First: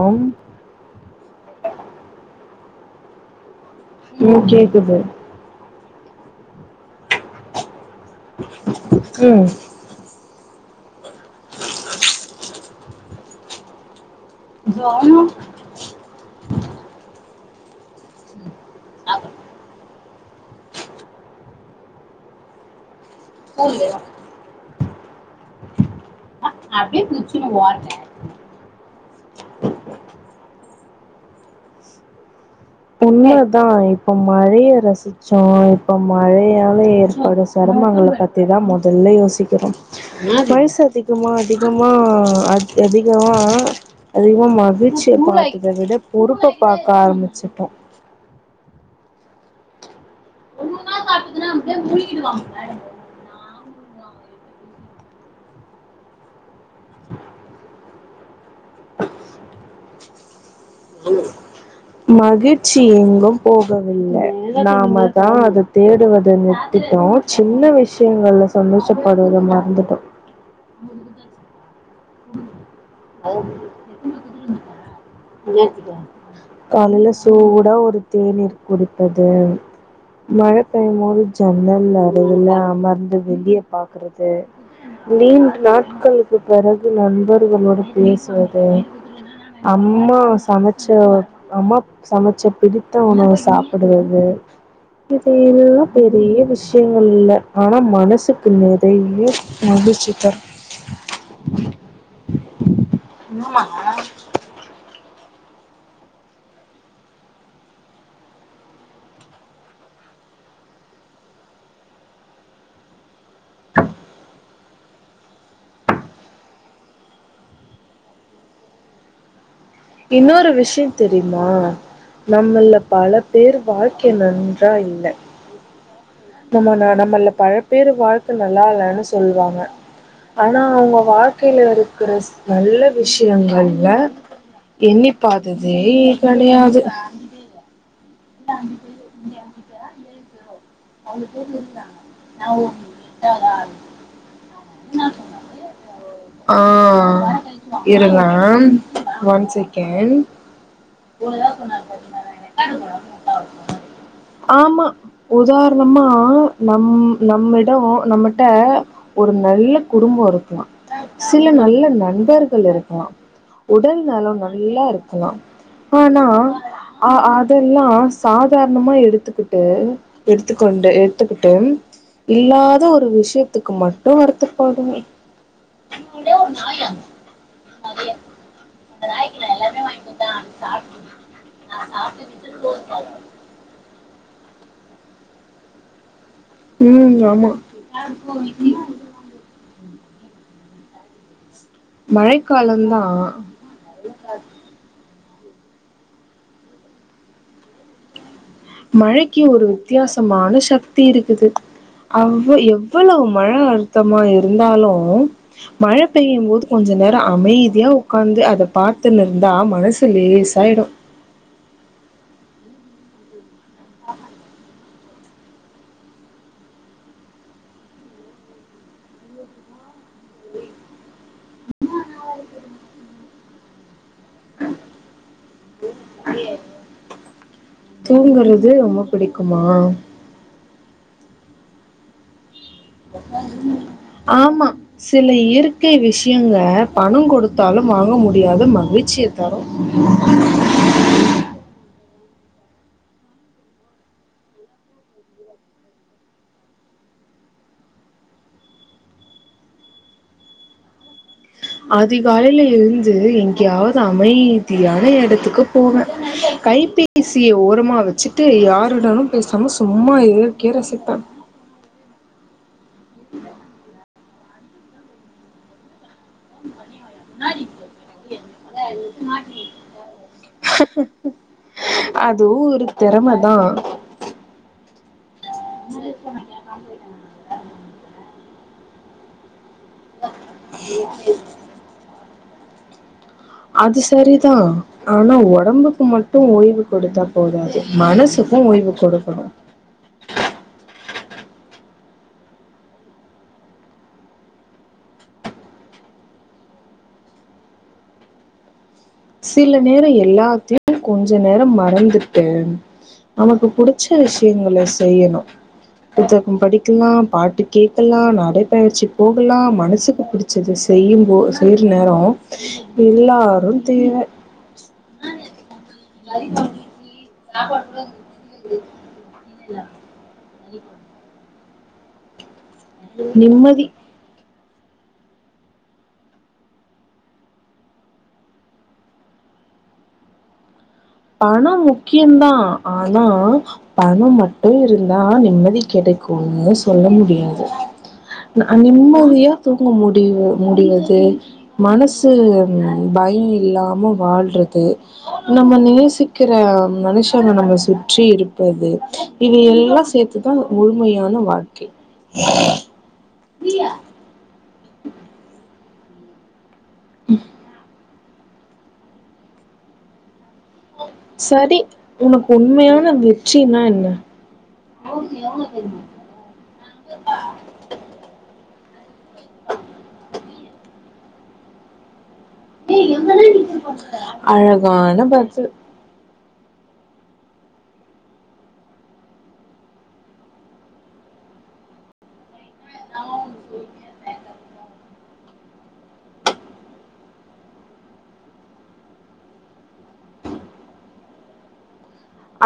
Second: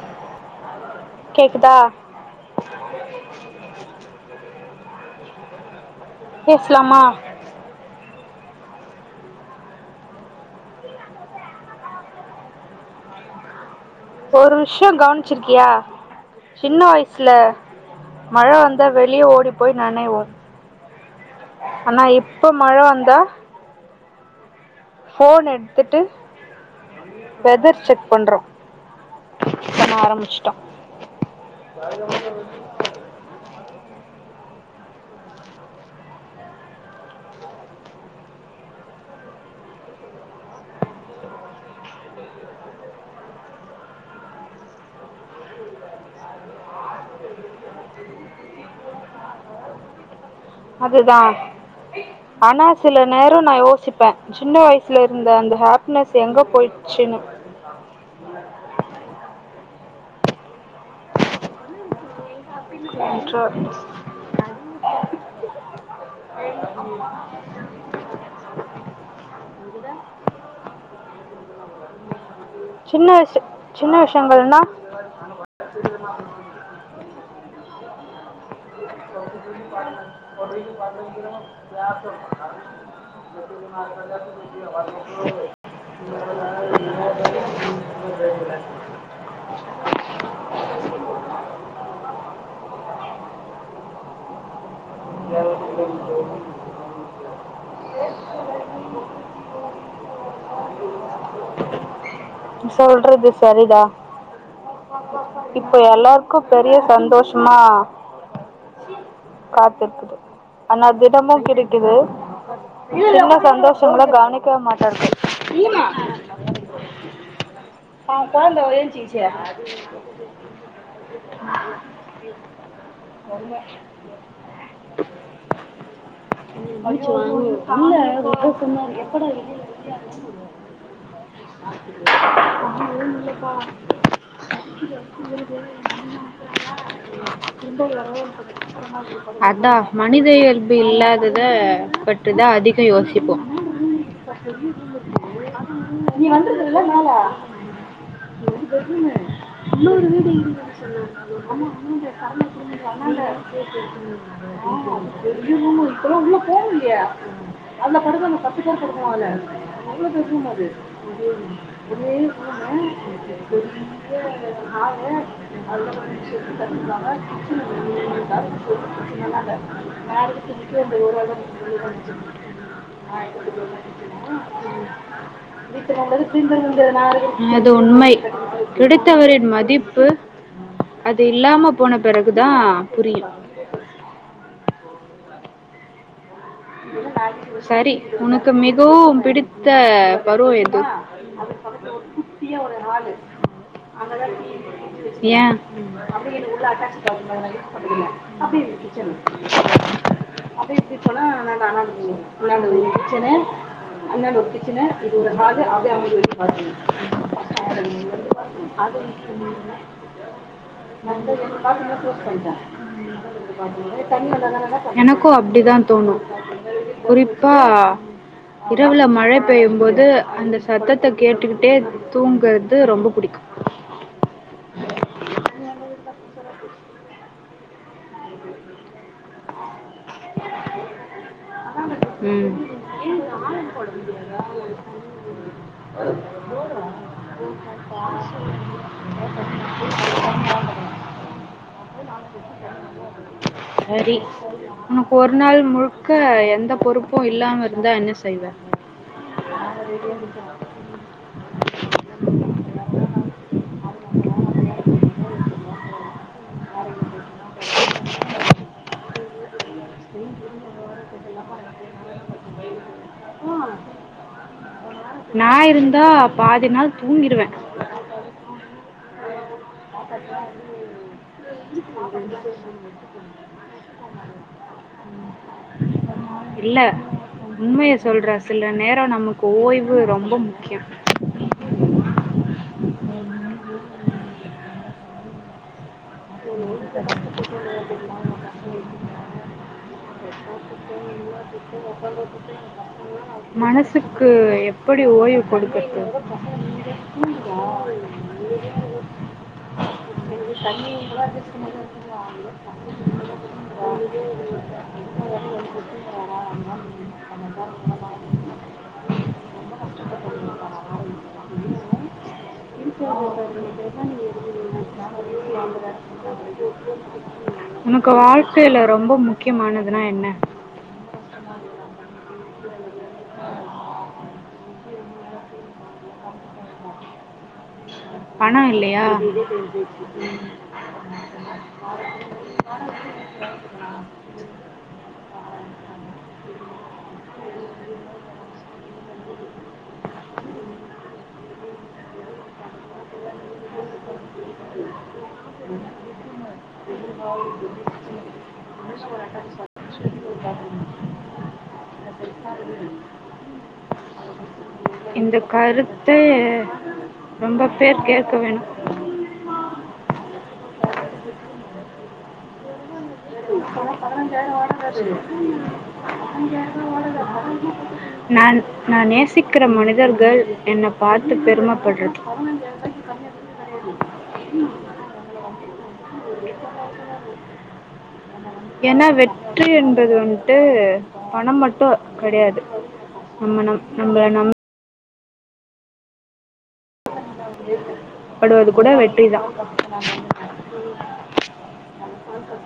ஆம் கேக்குதா உம் கேக்குது பேசலாமா உம் ஒரு விஷயம் கவனிச்சுருக்கியா சின்ன வயசு ல மழை வந்தா வெளியே ஓடி போய் நனைவோம் ஆனா இப்ப மழை வந்தா [unintelligible] போன் எடுத்துட்டு அப்பிடியே குச்சுன்னு வெதர் ஒட்ன செக் பண்றோ பண்ண ஆரம்பிச்சுட்டோம் உண்மையா தான் இப்ப மழைய ரசிச்சோம் இப்ப மழையால ஏற்படும் சிரமங்கள பத்திதான் முதல்ல யோசிக்கிறோம் வயசு அதிகமா அதிகமா அதிகமா அதிகமா மகிழ்ச்சிய பாக்குறது விட பொறுப்ப பாக்க ஆரம்பிச்சு போ அதுதான் ஆனா சில நேரம் நான் யோசி நெனச்சிப்பேன் சின்ன வயசுல இருந்த அந்த ஹாப்னஸ் எங்க போயி ச்சினு [inaudible] செல்லுங்க மகித் சி எங்கும் என்றார் போகவில்லை நாம தான் அதை தேடுவதை நிறுத்திட்டோம் சின்ன விஷயங்கள்ல சந்தோஷப்படுவதை மறந்துட்டோம் சின்ன வயசு சின்ன விஷயங்கள் நா காலைல சூடா ஒரு தேநீர் டீ குடிப்பது மழை பெய்யும்போது ஜன்னல் நடுவுல அமர்ந்து வெளியே பாக்குறது நீீண்ட நாட்களுக்கு பிறகு நண்பர்களோடு பேசுவது அம்மா சமைச்ச அம்மா சமைச்ச பிடித்த உணவு சாப் து அது இதையெல்லாம் பெரிய விஷயங்கள் இல்ல ஆனா மனசுக்கு நிறைய விஜுத்தர் அன் இன்டர்ஜிபில் சொல்றது சரிடா இப்போ எல்லாருக்கும் பெரிய சந்தோஷமா காத்திருக்குது ஆனா திடமும் கிடைக்குது சின்ன சந்தோஷங்க கவனிக்க மாட்டது ஆ குழந்தை ஏன்சிச்கிச்சி இன்னொரு விஷயம் தெரியுமா நம்மல பல பேர் வாழ்க்கை நன்றா இல்ல நம்ம அடிச்சு நம்மள்ல வாங்கி பல பேர் இல்ல வாழ்க்கை ரொம்ப நல்லா சொன்னாரு இல்லன்னு எப்படா சொல்லுவாங்க வெளியில ஆனா அவுங்க வாழ்க்கையில இருக் இருக்கிற நல்ல விஷயங்கள்ல எண்ணிப்பாததே கிடையாது அதான் மனித இய இல்லாதத பற்றி தான் அதிகம் யோசிப்போம் [inaudible] இருக்குல மேல ஆ இருங்க அது வந்து பெட்ரூம் ஒன் இன்னொரு செகண்ட் வீடு இருக்குது சொன்னாங்க ஆமா அந்தான்ட டர்ணிங் திரும்புனா ஆமா. அந்தாண்ட பெரிய ரூம் உதாரணமா இப்ப எல்லாம் உள்ள போ நம் முடியலயே நம்மிடம் அதுல நம்மட்ட படுக்கலாம் பத்து பேர் படுக்கலாம் ஒரு நல்ல அவ்ளோ குடும்பம் பெட்ரூம் அது இருக்கலாம். சில நல்ல ஒரே நண்பர்கள் ரூமு இருக்கலாம் உடல் நலம் பெரிய நல்லா ஹாலு இருக்கலாம் அதில் கொஞ்சம் ஆனா செட்டு கட்டிருக்காங்க அஹ கிச்சன் அதெல்லாம் சாதாரணமா கிச்சனெல்லாம் இல்லை எடுத்துக்கிட்டு மேரேஜ் கிச்சனுக்கு எடுத்துக்கொண்டு அந்த ஒரு ஆள் தான் எடுத்துக்கிட்டு வெளியே இல்லாத ஒரு விஷயத்துக்கு மட்டும் ரொம்ப வருதபடுவேன் அது உண்மை கிடுத்தவரின் மதிப்பு அது இல்லாம போன பிறகுதான் புரியும் ம் ஆமா. சரி உனக்கு மிகவும் பிடித்த [unintelligible] எங்க விட்ல குட்டிய ஒரு ஹாலு மழைக்காலந்தான் அங்கதான் டிவி ஃபிர்ஜி வச்சிருக்கோ ஏன் அப்டியே உள்ள ஹட்டாச் பாத்ரூம் அத நாங்க யூஸ் பண்றதில்ல மழைக்கு ஒரு வித்தியாசமான சக்தி இருக்குது சாமிரூம் அவ் இன்னான்டா ஒரு எவ்வளவு கிச்சனு மழை அழுத்தமா அன்னான்ட ஒரு கிச்சனு இருந்தாலும் இது ஒரு ஹாலு அப்டியே மழை அங்க ஒரு பெய்யும் போது பாத்ரூம் கொஞ்ச நேரம் அமைதியா உட்காந்து அத [inaudible] பார்த்துன்னு இருந்தா மனசு லேசாயிடு பாத்ரூம்ல குளோஸ் பண்டேன் [unintelligible] எனக்கு அப்டிதான் தோணும் குறிப்பா இரவுல மழ பெய்யும் போது அந்த சத்தத்த கேட்டுக்கிட்டே தூங்குறது ரொம்ப பிடிக்கும் ஏ தூங்குறது ரொம்ப பிடிக்குமா உம் ஆமா சில இயற்கை விஷயங்க பணம் கொடுத்தாலு வாங்க முடியாத மகிழ்ச்சிய தரு [unintelligible] சேரி ஒரு நாள் முழுக்க எந்த பொறுப்பு இல்லாம இருந்தா என்ன செய்வ அதிகாலையில எழுந்து எங்கயாவது அமைதியான எடத்துக்கு போவேன் கைப்பே சிய ஓரமா வச்சுட்டு யாருடனும் பேசாம சும்மா இருக்கிற செத்தா நா இருந்தா பாதி நாள் தூங்கிடுவேன் அதுவும் ஒரு திறமை தான் இல்ல உண்மைய சொல்ற சில நேர நமக்கு ஓய்வு இது ரொம்ப முக்கியம் அது சரிதா ஆனா உடம்புக்கு மட் டும் ஓய்வு கொடுத்தா போது மனசுக்கு ஓய்வு குடுக்கணும் மனசுக்கு எப்டி ஓய்வு கொடுக்கிறது சில நேர எல்லாத்தையும் கொஞ்சம் நேர மறந்துட்டு நமக்கு புடிச்ச விஷயங்கள செய்யணும் புத்தக்கம் படிக்கலாம் பாட்டு கேக்கலாம் நடைப்பயிற்சி போகலாம் மனசுக்கு பிடிச்சது செய்யும்போது செய்யற நேர எல்லாரும் தேவ உனக்கு வாழ்க்கையில ரொம்ப முக்கியமானதுன்னா என்ன [unintelligible] நிம்மதி பணம் இல்லயா பணம் முக்கியம்தா ஆனா பணம் மட்டும் இருந்தா நிம்மதி கெடைக்குமோ சொல்ல முடியாது நிம்மதியா தூங்க முடியும் முடியது மனசு பயம் இல்லாம வாழ்றது நம்ம நே இருக்கிற மனுஷங்க நம்ம சுற்றி இருப்பது இவையெல்லாம் சேர்த்துதான் முழுமையான வாழ்க்கை [unintelligible] இந்த கருப் பே ரொம்ப பேர் கே க்க வேணும் செரி உனக்கு உண்மயா நான் நான நேசிக்கிற மனிதர்கள் என்னை பார்த்து பெருமைப்படுறது அழகான பர்த் ஏன்னா வெற்றி என்பது வந்துட்டு பணம் மட்டும் கெடையாது நம்ம ந நம்மள நம் படுவது கூட வெற்றிதான்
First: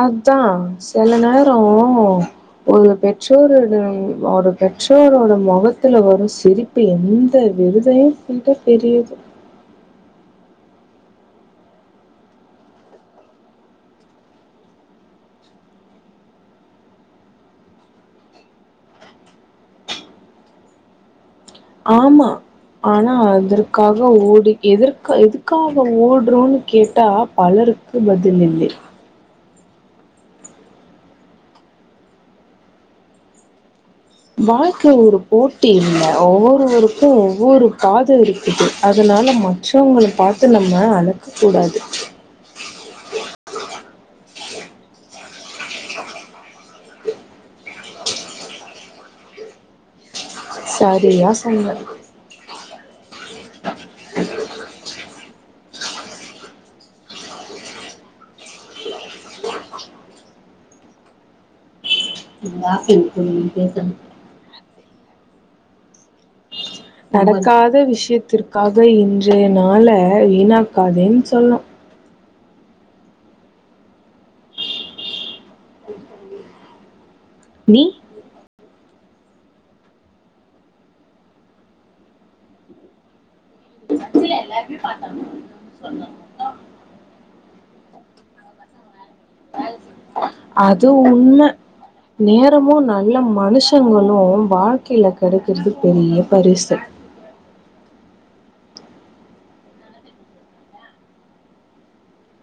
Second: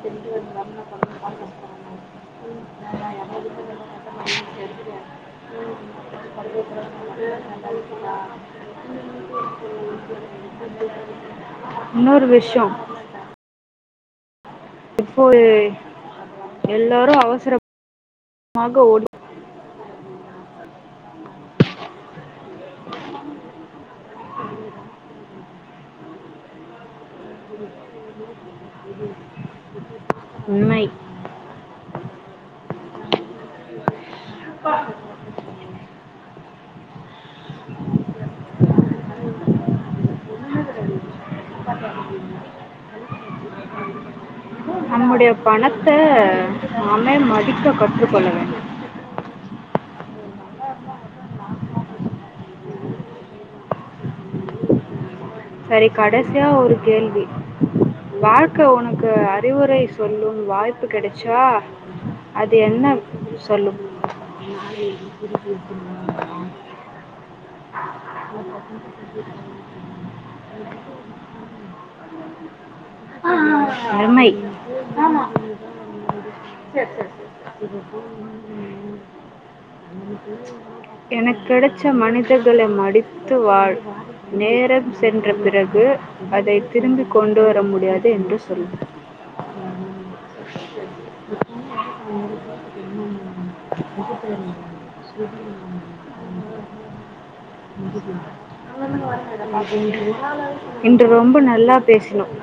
அதான் சில நேரம் ஒரு பெற்றோருட ஒரு பெற்றோரோட முகத்துல வரும் சிரிப்பு எந்த விருதையும் விட பெரியது இன்னொருவிஷம் எப்போது எல்லாரும் அவசரம் ஆகஓடு ஆமா ஆனா அதற்காக ஓடி எதற் எதுக்காக ஓடுறோன்னு கேட்டா பலருக்கு பதில் இல்லை உண்மை வாழ்க்கை ஒரு போட்டி இல்ல ஒவ்வொருவருக்கும் ஒவ்வொரு பாத இருக்குது அதனால மற்றவங்க பாத்து நம்ம அளக்க கூடாது நம்முடைய பணத்த நாமே மடிக்க கற்றுக்கொள்ளவேன்டும் சரியா சொன்னா [inaudible] செரி கடைசியா ஒரு கேள்வி வாழ்க்கை உனக்கு அறிவுரை சொல்லும் வாய்ப்பு கெடைச்சா ம் ஆச இருக்கனும் பேசணும் [inaudible] நடக்காத விஷயத்திற்காக இன்றைய நாள வீணாக் காதேன்னு சொல்லும் ஆஹ் அருமை ஆமா செரி செரி [inaudible] நீ எனக்கெடைச்ச மனிதர்களை மடித்து வாழ் நேரம் சென்ற பிறகு அதை திரும்பி கொண்டு வர முடி முடியாது என்று சொல் அது உண்மை நேரமும் நல்ல மனுஷங்களும் வாழ்க்கையில கிடைக்கறது பெரிய பரிசு இன்று ரொம்ப நல்லா பேசணும் [inaudible]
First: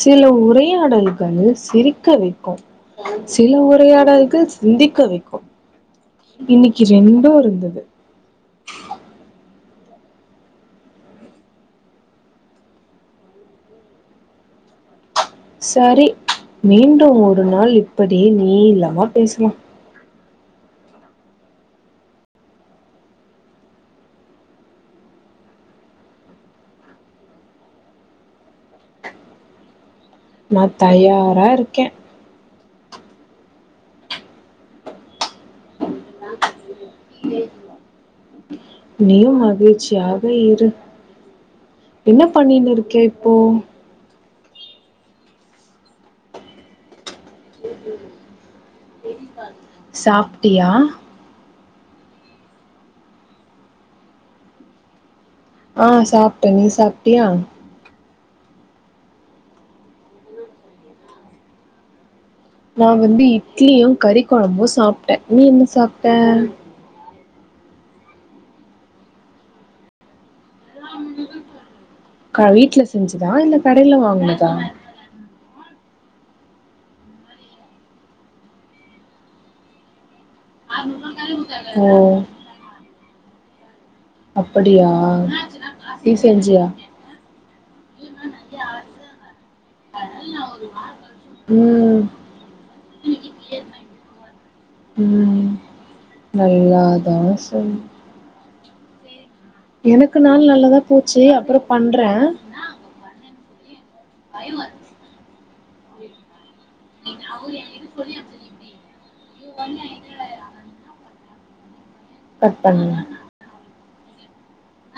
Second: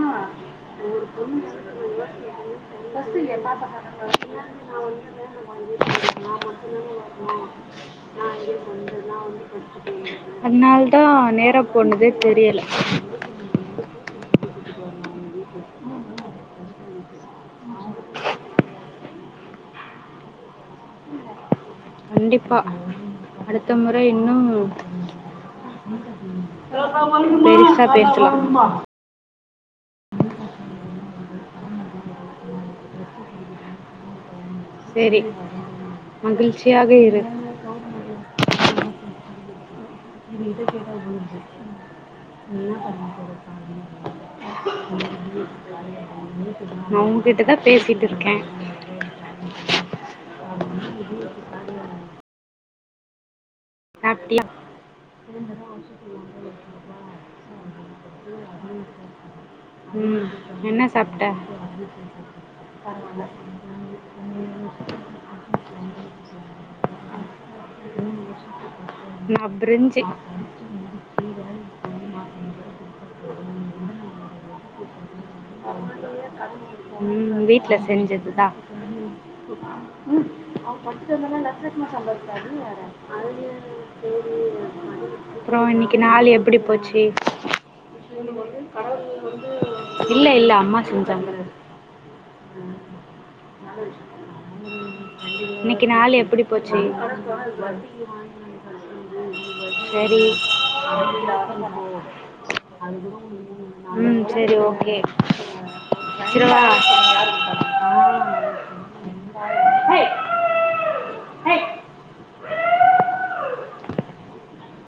சில உரையாடல்கள் பொண்ணு சிரிக்க வைக்கும் ஃபர்ஸ்ட் என் சில பாப்பா கடன் உரையாடல்கள் நான் சிந்திக்க வந்து வைக்கும் வேண்டாம் கொஞ்சம் இருக்கேன். நான் இன்னைக்கு மட்டும்தானே ரெண்டும் வரணும் இருந்தது நான் இங்கே வந்து நான் வந்து அதனால தான் நேர போனதே தெரியல சரி மீண்டும் ஒரு நாள் இப்படி நீலமா பேசலாம் கண்டிப்பா அடுத்த முறை இன்னும் பெரிசா பேசலாம் நான் தயாரா இருக்கேன் சேரி மகிழ்ச்சி நீயும் மகி மகிழ்ச்சியாக [unintelligible] இரு என்ன பண்ணினு இருக்க இப்போ நான் உன்கிட்ட தான் பேசிட்டு இருக்கேன் சாப்பிட்டியா சாப்புல்ல ஆ சாப்ட்டேன் நீ சாப்ட்டியா [unintelligible] உம் என்ன சாப்ட [unintelligible] நா வந்து இட்லியு கறி கொழம்பு சாப்ட்டே நீ என்ன சாப்ட்ட [unintelligible] நா பிரிஞ்சு யா இந்த கடையில வாங்கினுதா உம் வீட்டுல செஞ்சதுதான் அவ படிச்சிட்டுவந்தானா லட்ச ஓ லட்சமா சம்பாதிப்பா நீ வேற சரி அப்படியா அப்றோ இன்னைக்கு நீ நாள் எப்டி செஞ்சியா போச்சு இன்னைக்கு வந்து கடவுள் வந்து இல்ல இல்ல அம்மா செஞ்சாங்க உம் [inaudible] இன்னைக்கு நாலு எப்டி போச்சு செஞ் எனக்கு சரி நாள் நல்லதா போச்சு அப்றோ பண்றே உம் சரி ஓகே வச்சிரவா அவரு என்கிட்ட சொல்லி அனுப்பிச்சது [unintelligible] ஹை கட் பண்ணு [inaudible]